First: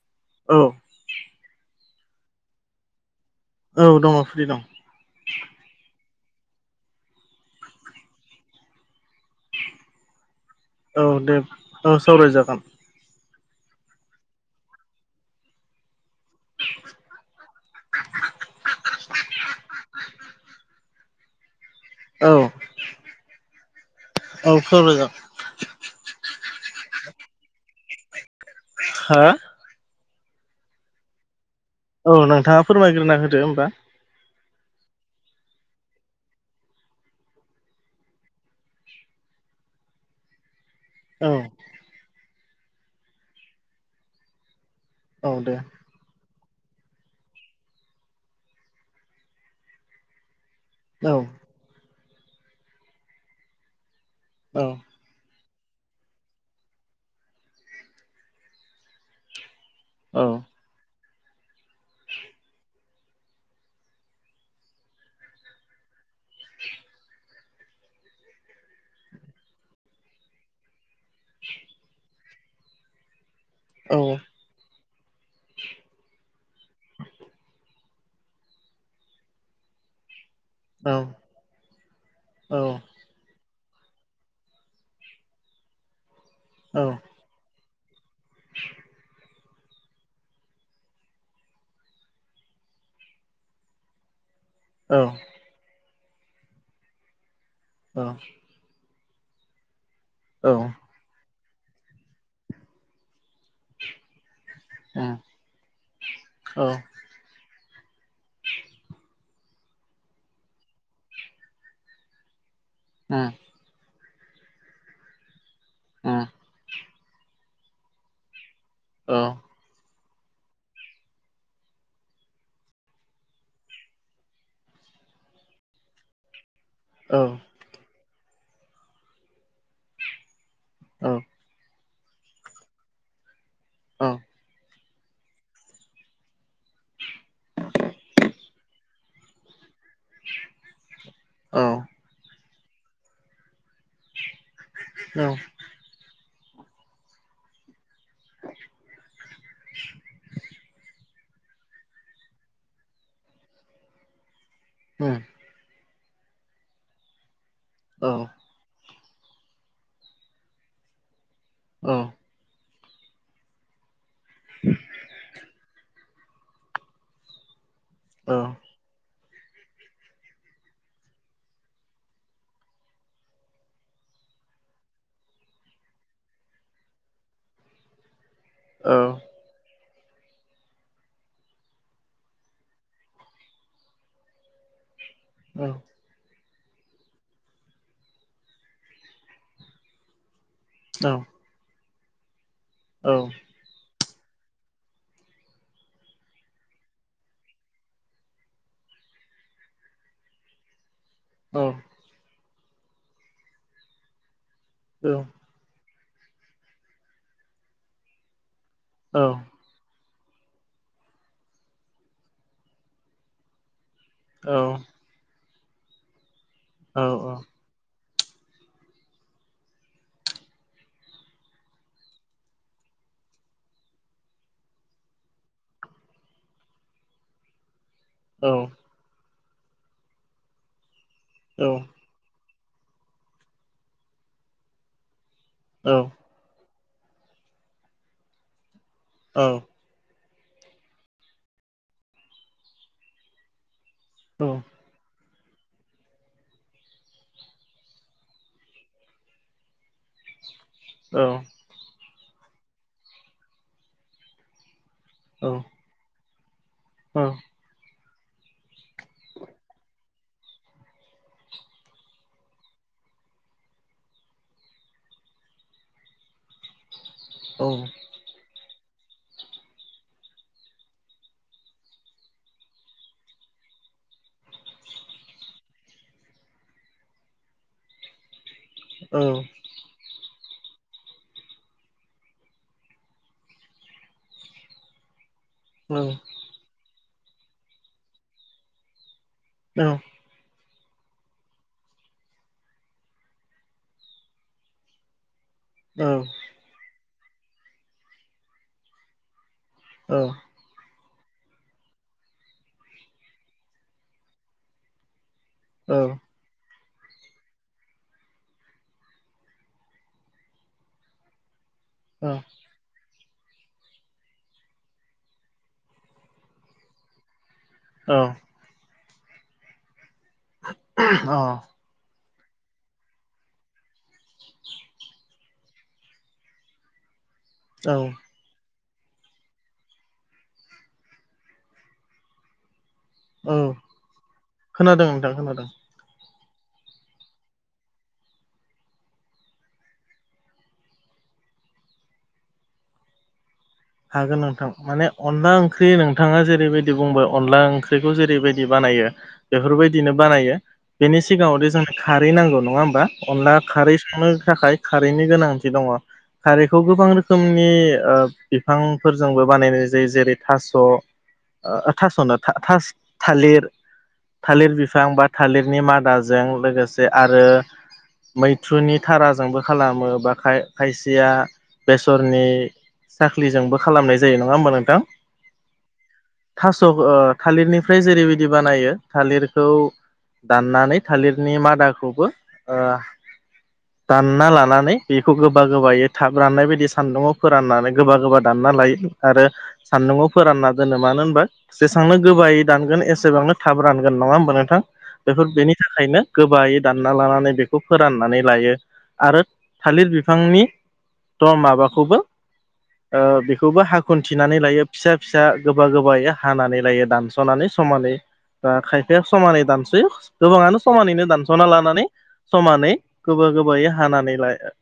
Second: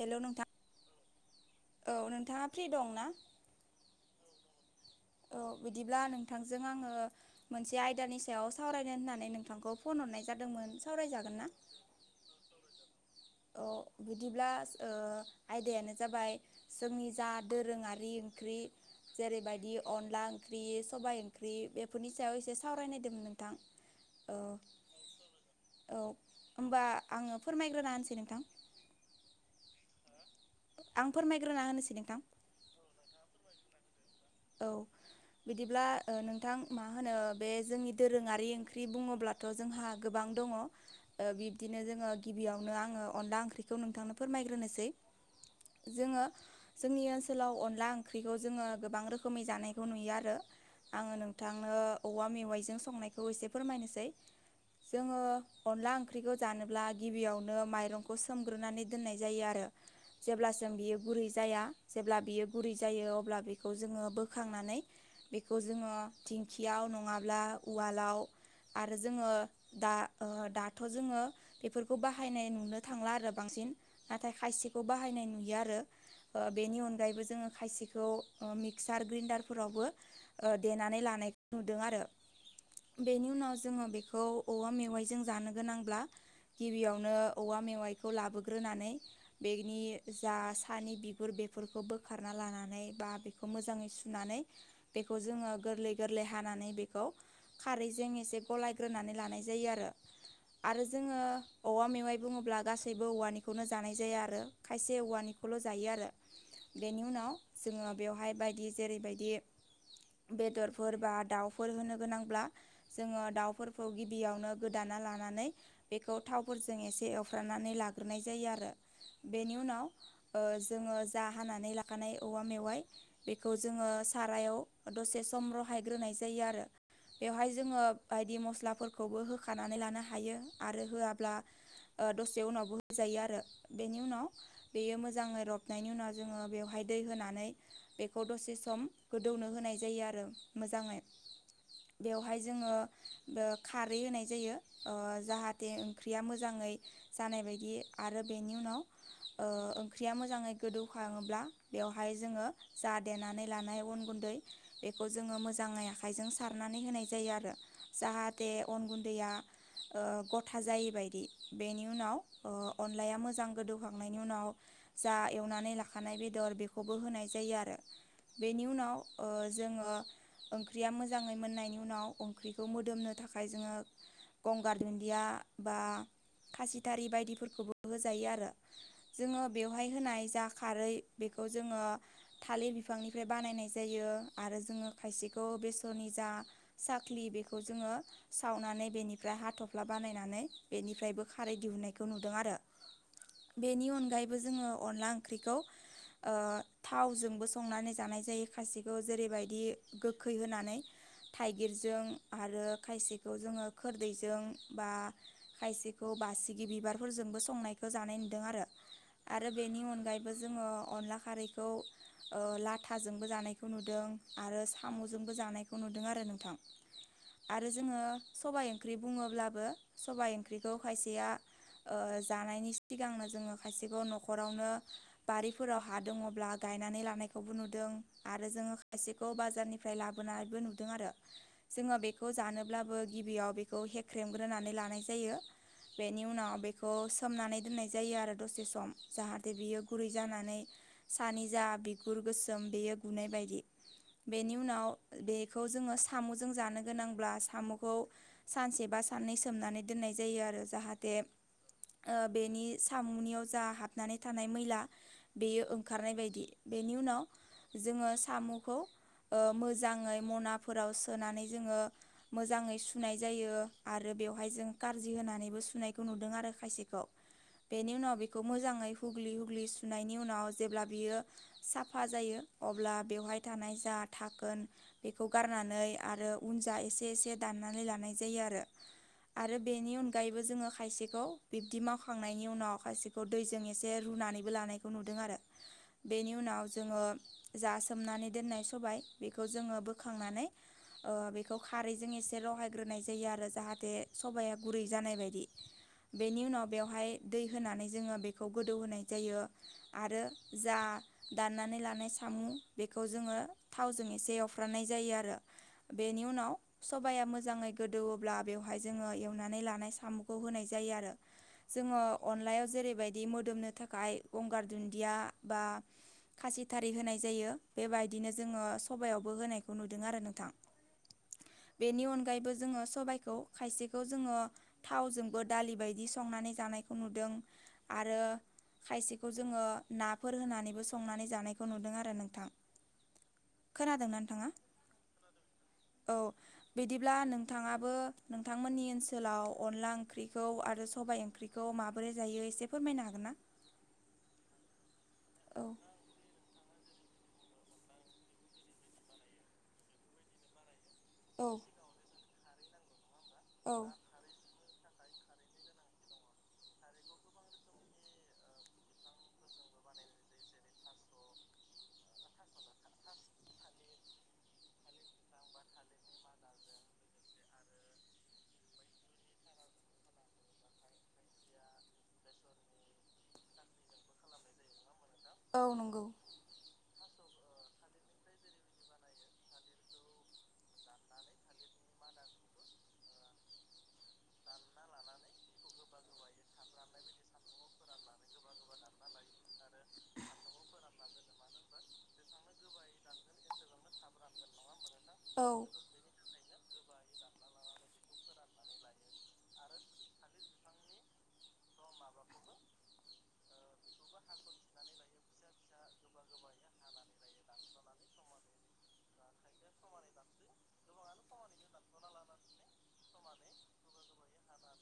हेल' नोंथां औ औ नोंथाङा फ्रि दं ना? औ दङ फ्रि दं औ बिदिब्ला नोंथांजों आङो मोनसे आयदानि सायाव सावरायनो होननानै नोंथांखौ फन हरनाय जादोंमोन औ सावरायजागोन दे ना? औ सावरायजागोन अ बिदिब्ला ओ आयदायानो जाबाय जोंनि जा दोरोङारि ओंख्रि जेरैबायदि अनला ओंख्रि सबाइ ओंख्रि बेफोरनि औ सायाव इसे सावरायनायदोंमोन नोंथां ओ औ सावरायजागोन औ ओमबा आङो फोरमायग्रोना होनसै नोंथां हा? आं फोरमायग्रोना होनोसो औ नोंथाङा फोरमायग्रोना होदो ओमबा औ बिदिब्ला ओ नोंथां मा होनो बे जोंनि दोरोङारि ओंख्रि बुङोब्ला थ' जोंहा गोबां दङ औ ओ बिब्दिनो जोङो गिबियावनो आङो अनला ओंख्रिखौ नोंथांनो फोरमायग्रोनोसै औ दे। जोङो जोंनि ओनसोलाव अनला ओंख्रिखौ जोङो गोबां रोखो खोमै जानायखौ नुयो आरो औ आङो नों थांनो औवा मेवाइजों संनायखौ इसे फोरमायनोसै औ जोङो अनला ओंख्रिखौ जानोब्ला गिबियावनो माइरंखौ सोमग्रोनानै दोननाय जायो आरो औ जेब्ला जों बियो गुरै जाया जेब्ला बियो गुरै जायो अब्ला बेखौ जोङो बोखांनानै बेखौ जोंङो दिंखियाव नङाब्ला उवालाव आरो जोंङो दा ओ दाथ' जोंङो बेफोरखौ बाहायनाय नुनो थांला आरो बांसिन औ नाथाय खायसेखौ बाहायनाय नुयो आरो बेनि अनगायैबो जोंङो खायसेखौ सार ग्रिन्डारफोरावबो ओ औ देनानै लानायखौ नुदों आरो औ बेनि उनाव जोङो बेखौ औवा मेवाइजों जानो गोनांब्ला गिबियावनो औवा मेवाइखौ लाबोग्रोनानै बेनि जा सानि बिगुर बेफोरखौ बोखारना लानानै बा बे बेखौ मोजाङै सुनानै औ बेखौ जोंङो गोरलै गोरलै हानानै बेखौ औ खारैजों एसे गलायग्रोनानै लानाय जायो आरो औ आरो जोंङो औवा मेवाइ बुङोब्ला गासैबो औवानिखौनो जानाय जाया आरो। खायसे उम औवानिखौल' जायो आरो औ उम बेनि उनाव जोंङो बेवहाय बायदि जेरैबायदि बेदरफोर बा दाउफोर होनो गोनांब्ला जोंङो औ दाउफोरखौ गिबियावनो गोदाना लानानै औ बेखौ थावफोरजों एसे एव फ्राननानै लाग्रोनाय जायो आरो बेनि उनाव जोंङो जा हानानै लाखानाय औवा मेवाइ बेखौ जोंङो सारायाव दसे सम रहायग्रोनाय जायो आरो बेवहाय जोंङो बायदि मस्लाफोरखौबो होखानानै लानो हायो आरो होआब्ला दसे उनावबो होजायो आरो औ बेनि औ उम उनाव बेयो मोजाङै रबनायनि उनाव जोंङो बेवहाय दै होनानै बेखौ दसे सम गोदौनो होनाय जायो आरो मोजाङै औ औ बेवहाय जोंङो खारै होनाय जायो औ जाहा थे ओंख्रिया मोजाङै जानाय बायदि आरो बेनि उनाव ओ ओंख्रिया मोजाङै गोदौखाङोब्ला बेवहाय जोंङो जा देनानै लानाय अन गुन्दै बेखौ जोंङो मोजाङै आखायजों सारनानै होनाय जायो आरो जाहाथे अन गुन्दैया गथा जायै बदि औ बेनि उनाव अनलाया मोजां गोदौखांनायनि उनाव जा एवनानै लाखानाय बेदर बेखौबो होनाय जायो आरो। बेनि उनाव ओ जोंङो ओंख्रिया मोजाङै मोननायनि उनाव ओंख्रिखौ मोदोमनो थाखाय जोंङो गंगार दुन्दिया बा खासिथारि बायदिफोरखौबो होजायो आरो। औ जोंङो बेवहाय होनाय जा खारै बेखौ जोंङो थालिर बिफांनिफ्राय बानायनाय जायो आरो जोंङो खायसेखौ बेसरनि जा साख्लि बेखौ जोंङो सावनानै बेनिफ्राय हाथ'फ्ला बानायनानै बेनिफ्राय बो खारै दिहुननायखौ नुदों आरो। औ बेनि अनगायैबो जोंङो अनला ओंख्रिखौ ओ थावजोंबो संनानै जानाय जायो खायसेखौ जेरैबायदि गोखै होनानै थाइगिरजों आरो खायसेखौ जोंङो खोरदैजों बा खायसेखौ बासिगि बिबारफोरजोंबो संनायखौ जानाय नुदों आरो आरो बेनि अनगायैबो जोंङो अनला खारैखौ लाथाजोंबो जानायखौ नुदों आरो साम'जोंबो जानायखौ नुदों आरो नोंथां औ औ आरो जोंङो सबाय ओंख्रि बुङोब्लाबो सबाइ ओंख्रिखौ खायसेया ओ जानायनि सिगांनो जोंङो खायसेखौ न'खरावनो बारिफोराव हा दङ ब्ला गायनानै लानायखौबो नुदों आरो जोंङो खायसेखौ बाजारनिफ्राय लाबोनायबो नुदों आरो। जोंङो बेखौ जानोब्लाबो गिबियाव बेखौ हेख्रेमग्रोनानै लानाय जायो। औ बेनि उनाव बेखौ सोमनानै दोननाय जायो आरो दसे सम जाहाथे औ बियो गुरै जानानै सानि जा बिगुर गोसोम बेयो गुनाय बायदि। बेनि उनाव बेखौ जोङो साम'जों जानो गोनांब्ला साम'खौ सानसे बा साननै सोमनानै दोननाय जायो आरो जाहाथे खोनादों ओ बेनि सामुनियाव जा हाबनानै थानाय मैला बेयो ओंखारनाय बायदि बेनि उनाव जोङो सामुखौ ओ मोजाङै मनाफोराव सोनानै जोंङो मोजाङै सुनाय जायो आरो बेवहाय जों कारज्रि होनानैबो सुनायखौ नुदों आरो खायसेखौ। बेनि उनाव बेखौ मोजाङै हुग्लि हुग्लि सुनायनि उनाव जेब्ला बेयो साफा जायो अब्ला बेवहाय थानाय जा धाखोन बेखौ गारनानै आरो उनजा एसे एसे दाननानै लानाय जायो आरो आरो बेनि अनगायैबो जोङो खायसेखौ बिब्दि मावखांनायनि उनाव खायसेखौ दैजों एसे रुनानैबो लानाय खौ नुदों आरो। बेनि उनाव जोङो जा सोमनानै दोननाय सबाय बेखौ जोङो बोखांनानै ओ बेखौ खारैजों एसे रहायग्रोनाय जायो आरो जाहाथे सबाया गुरै जानाय बायदि। बेनि नोंथां उनाव बेवहाय दै होनानै जोङो बेखौ गोदौ होनाय जायो आरो जा दाननानै लानाय सामु बेखौ जोङो थावजों एसे एवफ्रानाय जायो आरो। बेनि उनाव सबाया मोजाङै गोदौवोब्ला बेवहाय जोङो एवनानै लानाय सामुखौ होनाय जायो आरो। जोङो अनलायाव जेरैबायदि मोदोमनो थाखाय गंगार दुन्दिया बा खासि थारि होनाय जायो बेबायदिनो जोङो सबायावबो होनायखौ नुदों आरो नोंथां। अ बेनि अनगायैबो जोङो सबायखौ खायसेखौ जोङो थावजोंबो दालि बायदि संनानै जानायखौ नुदों। आरो खायसेखौ जोङो ना फोर होनानैबो संनानै जानायखौ नुदों आरो नोंथां। खोनादोंना नोंथाङा? खोनादों औ। बिदिब्ला नोंथाङाबो नोंथांमोननि ओनसोलाव अनला ओंख्रिखौ आरो सबाय ओंख्रि खौ माबोरै जायो एसे फोरमायनो हागोन ना? हागोन नोंथां। माने अनला औ ओंख्रि नों नोंथाङा जेरैबायदि बुंबाय अनला ओंख्रिखौ जेरैबायदि बानायो बेफोरबायदिनो बानायो। बेनि औ सिगाङावदि जोंनो खारै नांगौ नङा होमबा अनला औ खारै संनो थाखाय खारैनि गोनांथि दङ खारैखौ गोबां रोखोमनि ओ बिफांफोरजोंबो बानायनाय जायो जेरै थास' ओ थास'नो था-थास थालिर थालिर बिफां बा थालिरनि मादाजों लोगोसे आरो मैथ्रुनि थाराजोंबो खालामो बा खाय-खायसेया बेसरनि साख्लिजोंबो खालामनाय जायो नङा होमबा नोंथां? औ नंगौ। थास' ओ थालिरनिफ्राय जेरैबायदि बानायो थालिरखौ दाननानै थालिरनि मादाखौबो ओ दानना लानानै बेखौ गोबा गोबायै थाब राननाय बायदि सान्दुङाव फोराननानै गोबा गोबा दानना लायो आरो सान्दुङाव फोरानना दोनो मानो होनबा जेसेबांनो गोबायै दानगोन एसेबांनो थाब रानगोन नङा होमबा नोंथां? बेफोर औ बेनि थाखायनो गोबायै दानना लानानै बेखौ फोराननानै लायो। आरो थालिर बिफांनि द माबाखौबो ओ बेखौबो हाखुन्थिनानै लायो फिसा फिसा गोबा गोबायै हानानै लायो दानस सावनानै समानै ओ खायफाया समानै दान जायो गोबाङानो समानैनो दानस'ना लानानै समानै गोबायै गोबायै हानानै लायो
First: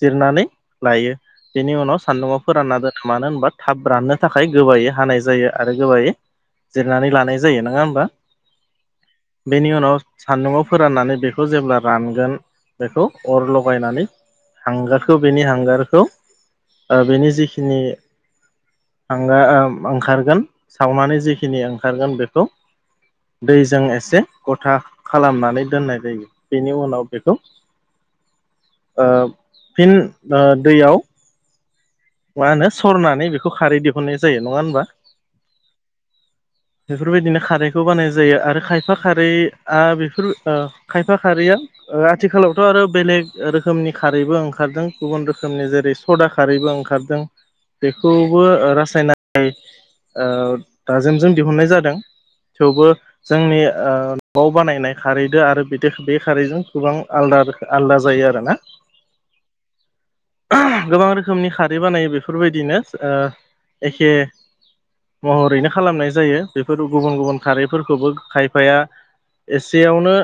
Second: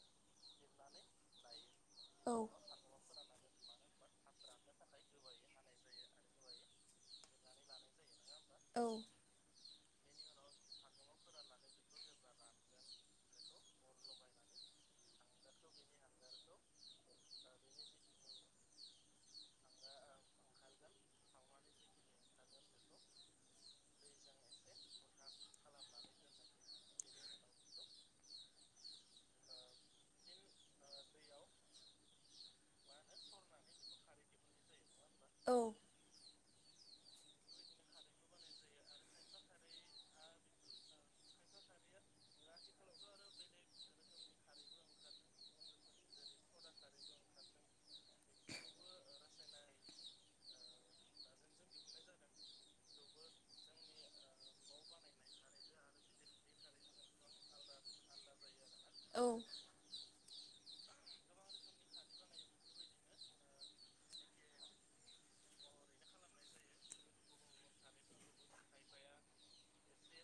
जिरनानै लायो बेनि उनाव औ सान्दुंआव फोरानना दोनो मानो होनबा थाब राननो थाखाय गोबायै हानाय जायो आरो गोबायै जिरनानै लानाय जायो। नोङा होमबा? औ। बेनि उनाव सान्दुंआव फोराननानै बेखौ जेब्ला रानगोन बेखौ अर लगायनानै हांगारखौ बेनि हांगारखौ ओ बेनि जिखिनि हांगा ओम ओंखारगोन सावनानै जिखिनि ओंखारगोन बेखौ दैजों एसे गथा खालामनानै दोननाय जायो। बेनि उनाव बेखौ ओ फिन ओ दैयाव मा होनो सरनानै बेखौ खारै दिहुननाय जायो। नङा होनबा? औ। बेफोरबायदिनो खारैखौ बानाय जायो आरो खायफा खारैआ बेफोर ओ खायफा खारैया ओ आथिखालावथ' आरो बेलेग रोखोमनि खारैबो ओंखारदों गुबुन रोखोमनि जेरै सदा खारैबो ओंखा खारदों बेखौबो ओ रासायनानै ओ दाजेमजों दिहुननाय जादों थेवबो जोंनि ओ न'आव बानायनाय खारैदो आरो बेदो बे खारैजों गोबां आलदा रो आलदा जायो आरोना। औ। गोबां रोखोमनि खार रै बानायो बेफोरबायदिनो ओ एखे महरैनो खालामनाय जायो बेफोर गुबुन गुबुन खारैफोरखौबो खायफाया एसेयावनो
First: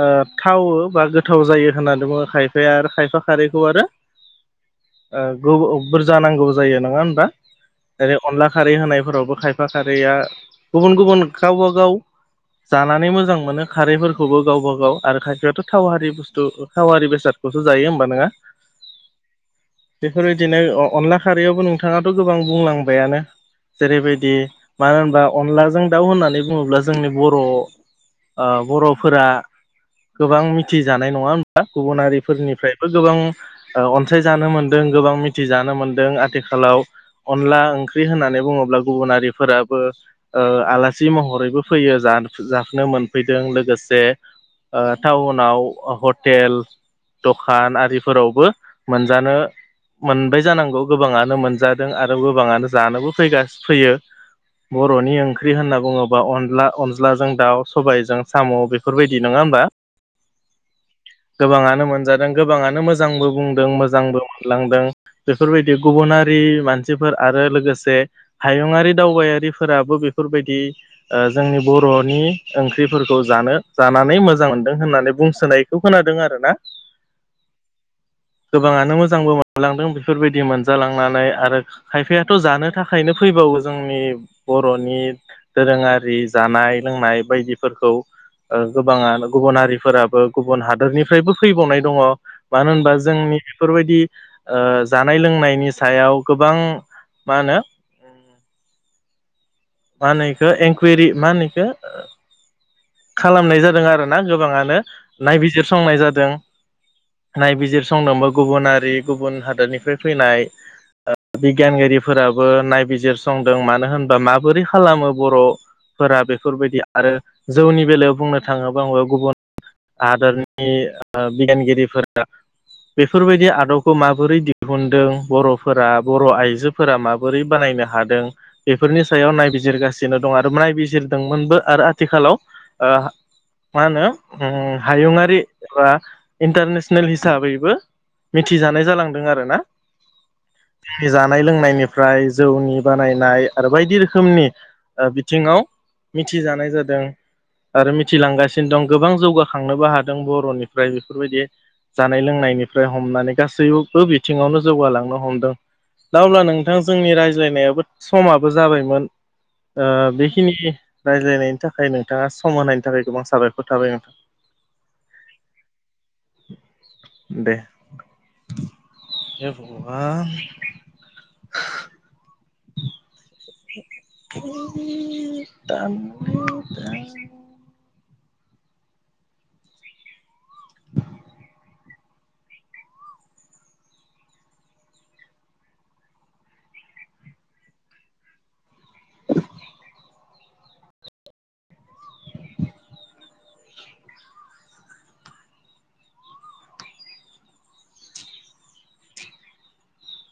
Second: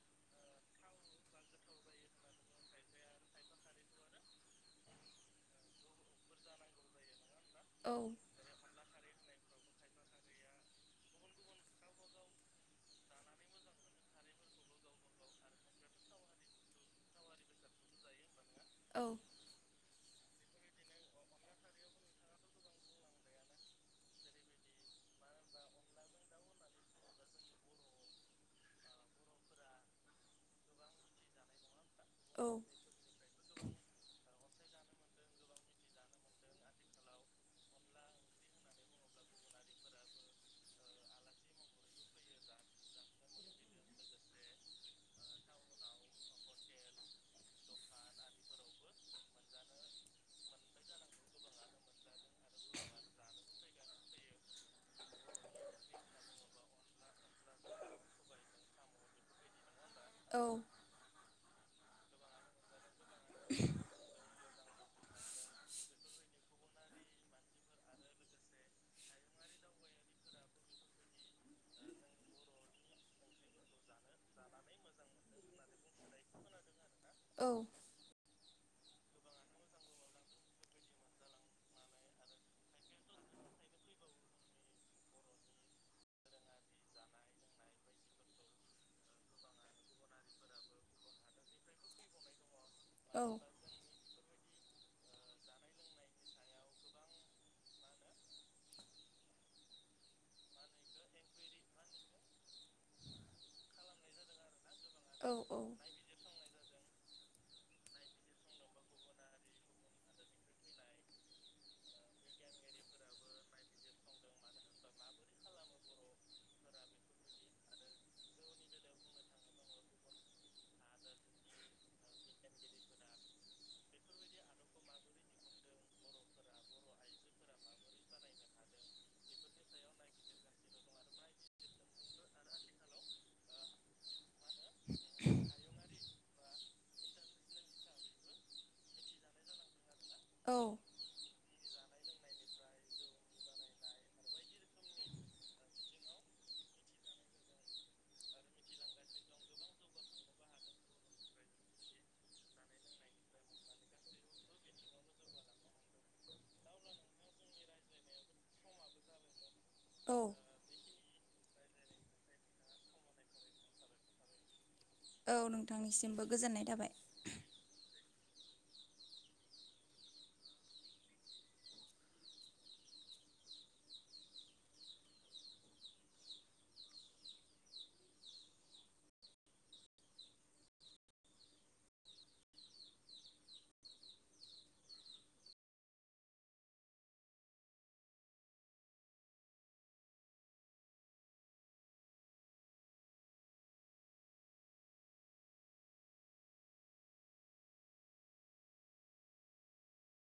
ओ थावो बा गोथाव जायो होननानै बुङो खायफाया आर खायफा खारैखौ आरो ओ गौ औ बुरजा नांगौ जायो। नोङा होमबा? जेरै अनला खारै होनायफोरावबो खायफा खारैया गुबुन गुबुन गावबागाव जानानै मोजां मोनो खारैफोरखौबो गावबागाव आरो खायफायाथ' थाव हारि बुस्थु ओ थावारि बेसादखौसो जायो होमबा ना। औ। बेफोरबायदिनो अ-अनला खारैयावबो नोंथाङाथ' गोबां बुंलांबायानो। जेरैबायदि मानो होनबा अनलाजों दाउ होननानै बुङोब्ला जोंनि बर' ओ बर'फोरा गोबां मिथिजानाय। नङा होमबा? गुबुन हारि फोरनिफ्रायबो गोबां ओ अनसायजानो मोनदों गोबां मिथिजानो मोनदों आथिखालाव अनला ओंख्रि होननानै बुङोब्ला गुबुन हारिफोराबो ओ आलासि महरैबो फैयो जान जाफैनो मोनफैदों लोगोसे ओ टाउनाव ओ हटेल दखान आरिफोरावबो मोनजानो मोनबाय जानांगौ गोबाङानो मोनजादों आरो गोबाङानो जानोबो फैगास फैयो बर'नि ओंख्रि होनना बुङोब्ला अनला अन्लाजों दाउ सबायजों साम' बे बेफोरबायदि नोङा होमबा? औ। गोबाङानो मोनजादों गोबाङानो मोजांबो बुंदों मोजांबो लांदों बेफोरबायदि गुबुनारि मानसिफोर आरो लोगोसे हायुङारि दावबायारिफोराबो बेफोरबायदि ओ जोंनि बर'नि ओंख्रिफोरखौ जानो जानानै मोजां मोनदों होननानै बुंसोनाय बेखौ खोनादों आरोना। औ। गोबाङानो मोजांबो मोनलांदों बेफोरबायदि मोनजालांनानै आरो खायफायाथ' जानो थाखायनो फैबावो जोंनि बर'नि दोरोङारि जानाय लोंनाय बायदिफोरखौ ओ गोबाङानो गुबुन हारिफोराबो गुबुन हादोरनिफ्रायबो फैबावनाय दङ मानो होनबा जोंनि बेफोरबायदि ओ जानाय लोंनायनि सायाव गोबां मा होनो मा होनोखौ इनकुवेरि मा होनो इखो खालामनाय जादों आरो ना गोबाङानो औ औ नायबिजिरसंनाय जादों। नायबिजिर संदोंबो गुबुनारि गुबुन हादरनिफ्राय फैनाय ओ बिगियानगिरिफोराबो नायबिजिरसंदों मानो होनबा माबोरै खालामो बर' फोरा बेफोरबायदि आरो जौनि बेलायाव बुंनो थाङोब्ला गुबुन हादोरनि बिगियानगिरिफोरा बेफोरबायदि आदबखौ माबोरै दिहुनदों बर'फोरा बर' आइजो फोरा माबोरै बानायनो हादों बेफोरनि सायाव नायबिजिरगासिनो दं आरो नायबिजिरदोंमोनबो आरो आथिखालाव ओ मा होनो उम हायुङारि एबा इन्टारनेसनेल हिसाबैबो मिथिजानाय जालांदों आरो ना। औ। जानाय लोंनायनिफ्राय जौनि बानायनाय आरो बायदि रोखोमनि बिथिङाव मिथिजानाय जादों। आरो मिथिलांगासिनो दं गोबां जौगाखांनोबो हादों बर'निफ्राय बेफोरबायदि जानाय लोंनायनिफ्राय हमनानै गासैबो बिथिङावनो जौगालांनो हमदों दा अब्ला नोंथां जोंनि रायज्लायनायाबो समाबो जाबायमोन। ओ बेखिनि रायज्लायनायनि थाखाय नोंथाङा सम होनायनि थाखाय गोबां साबायखर थाबाय नोंथां। औ नोंथांनिसिमबो गोजोननाय थाबाय। दे। [inaudible] [unintelligible] [inaudible] [unintelligible] [inaudible]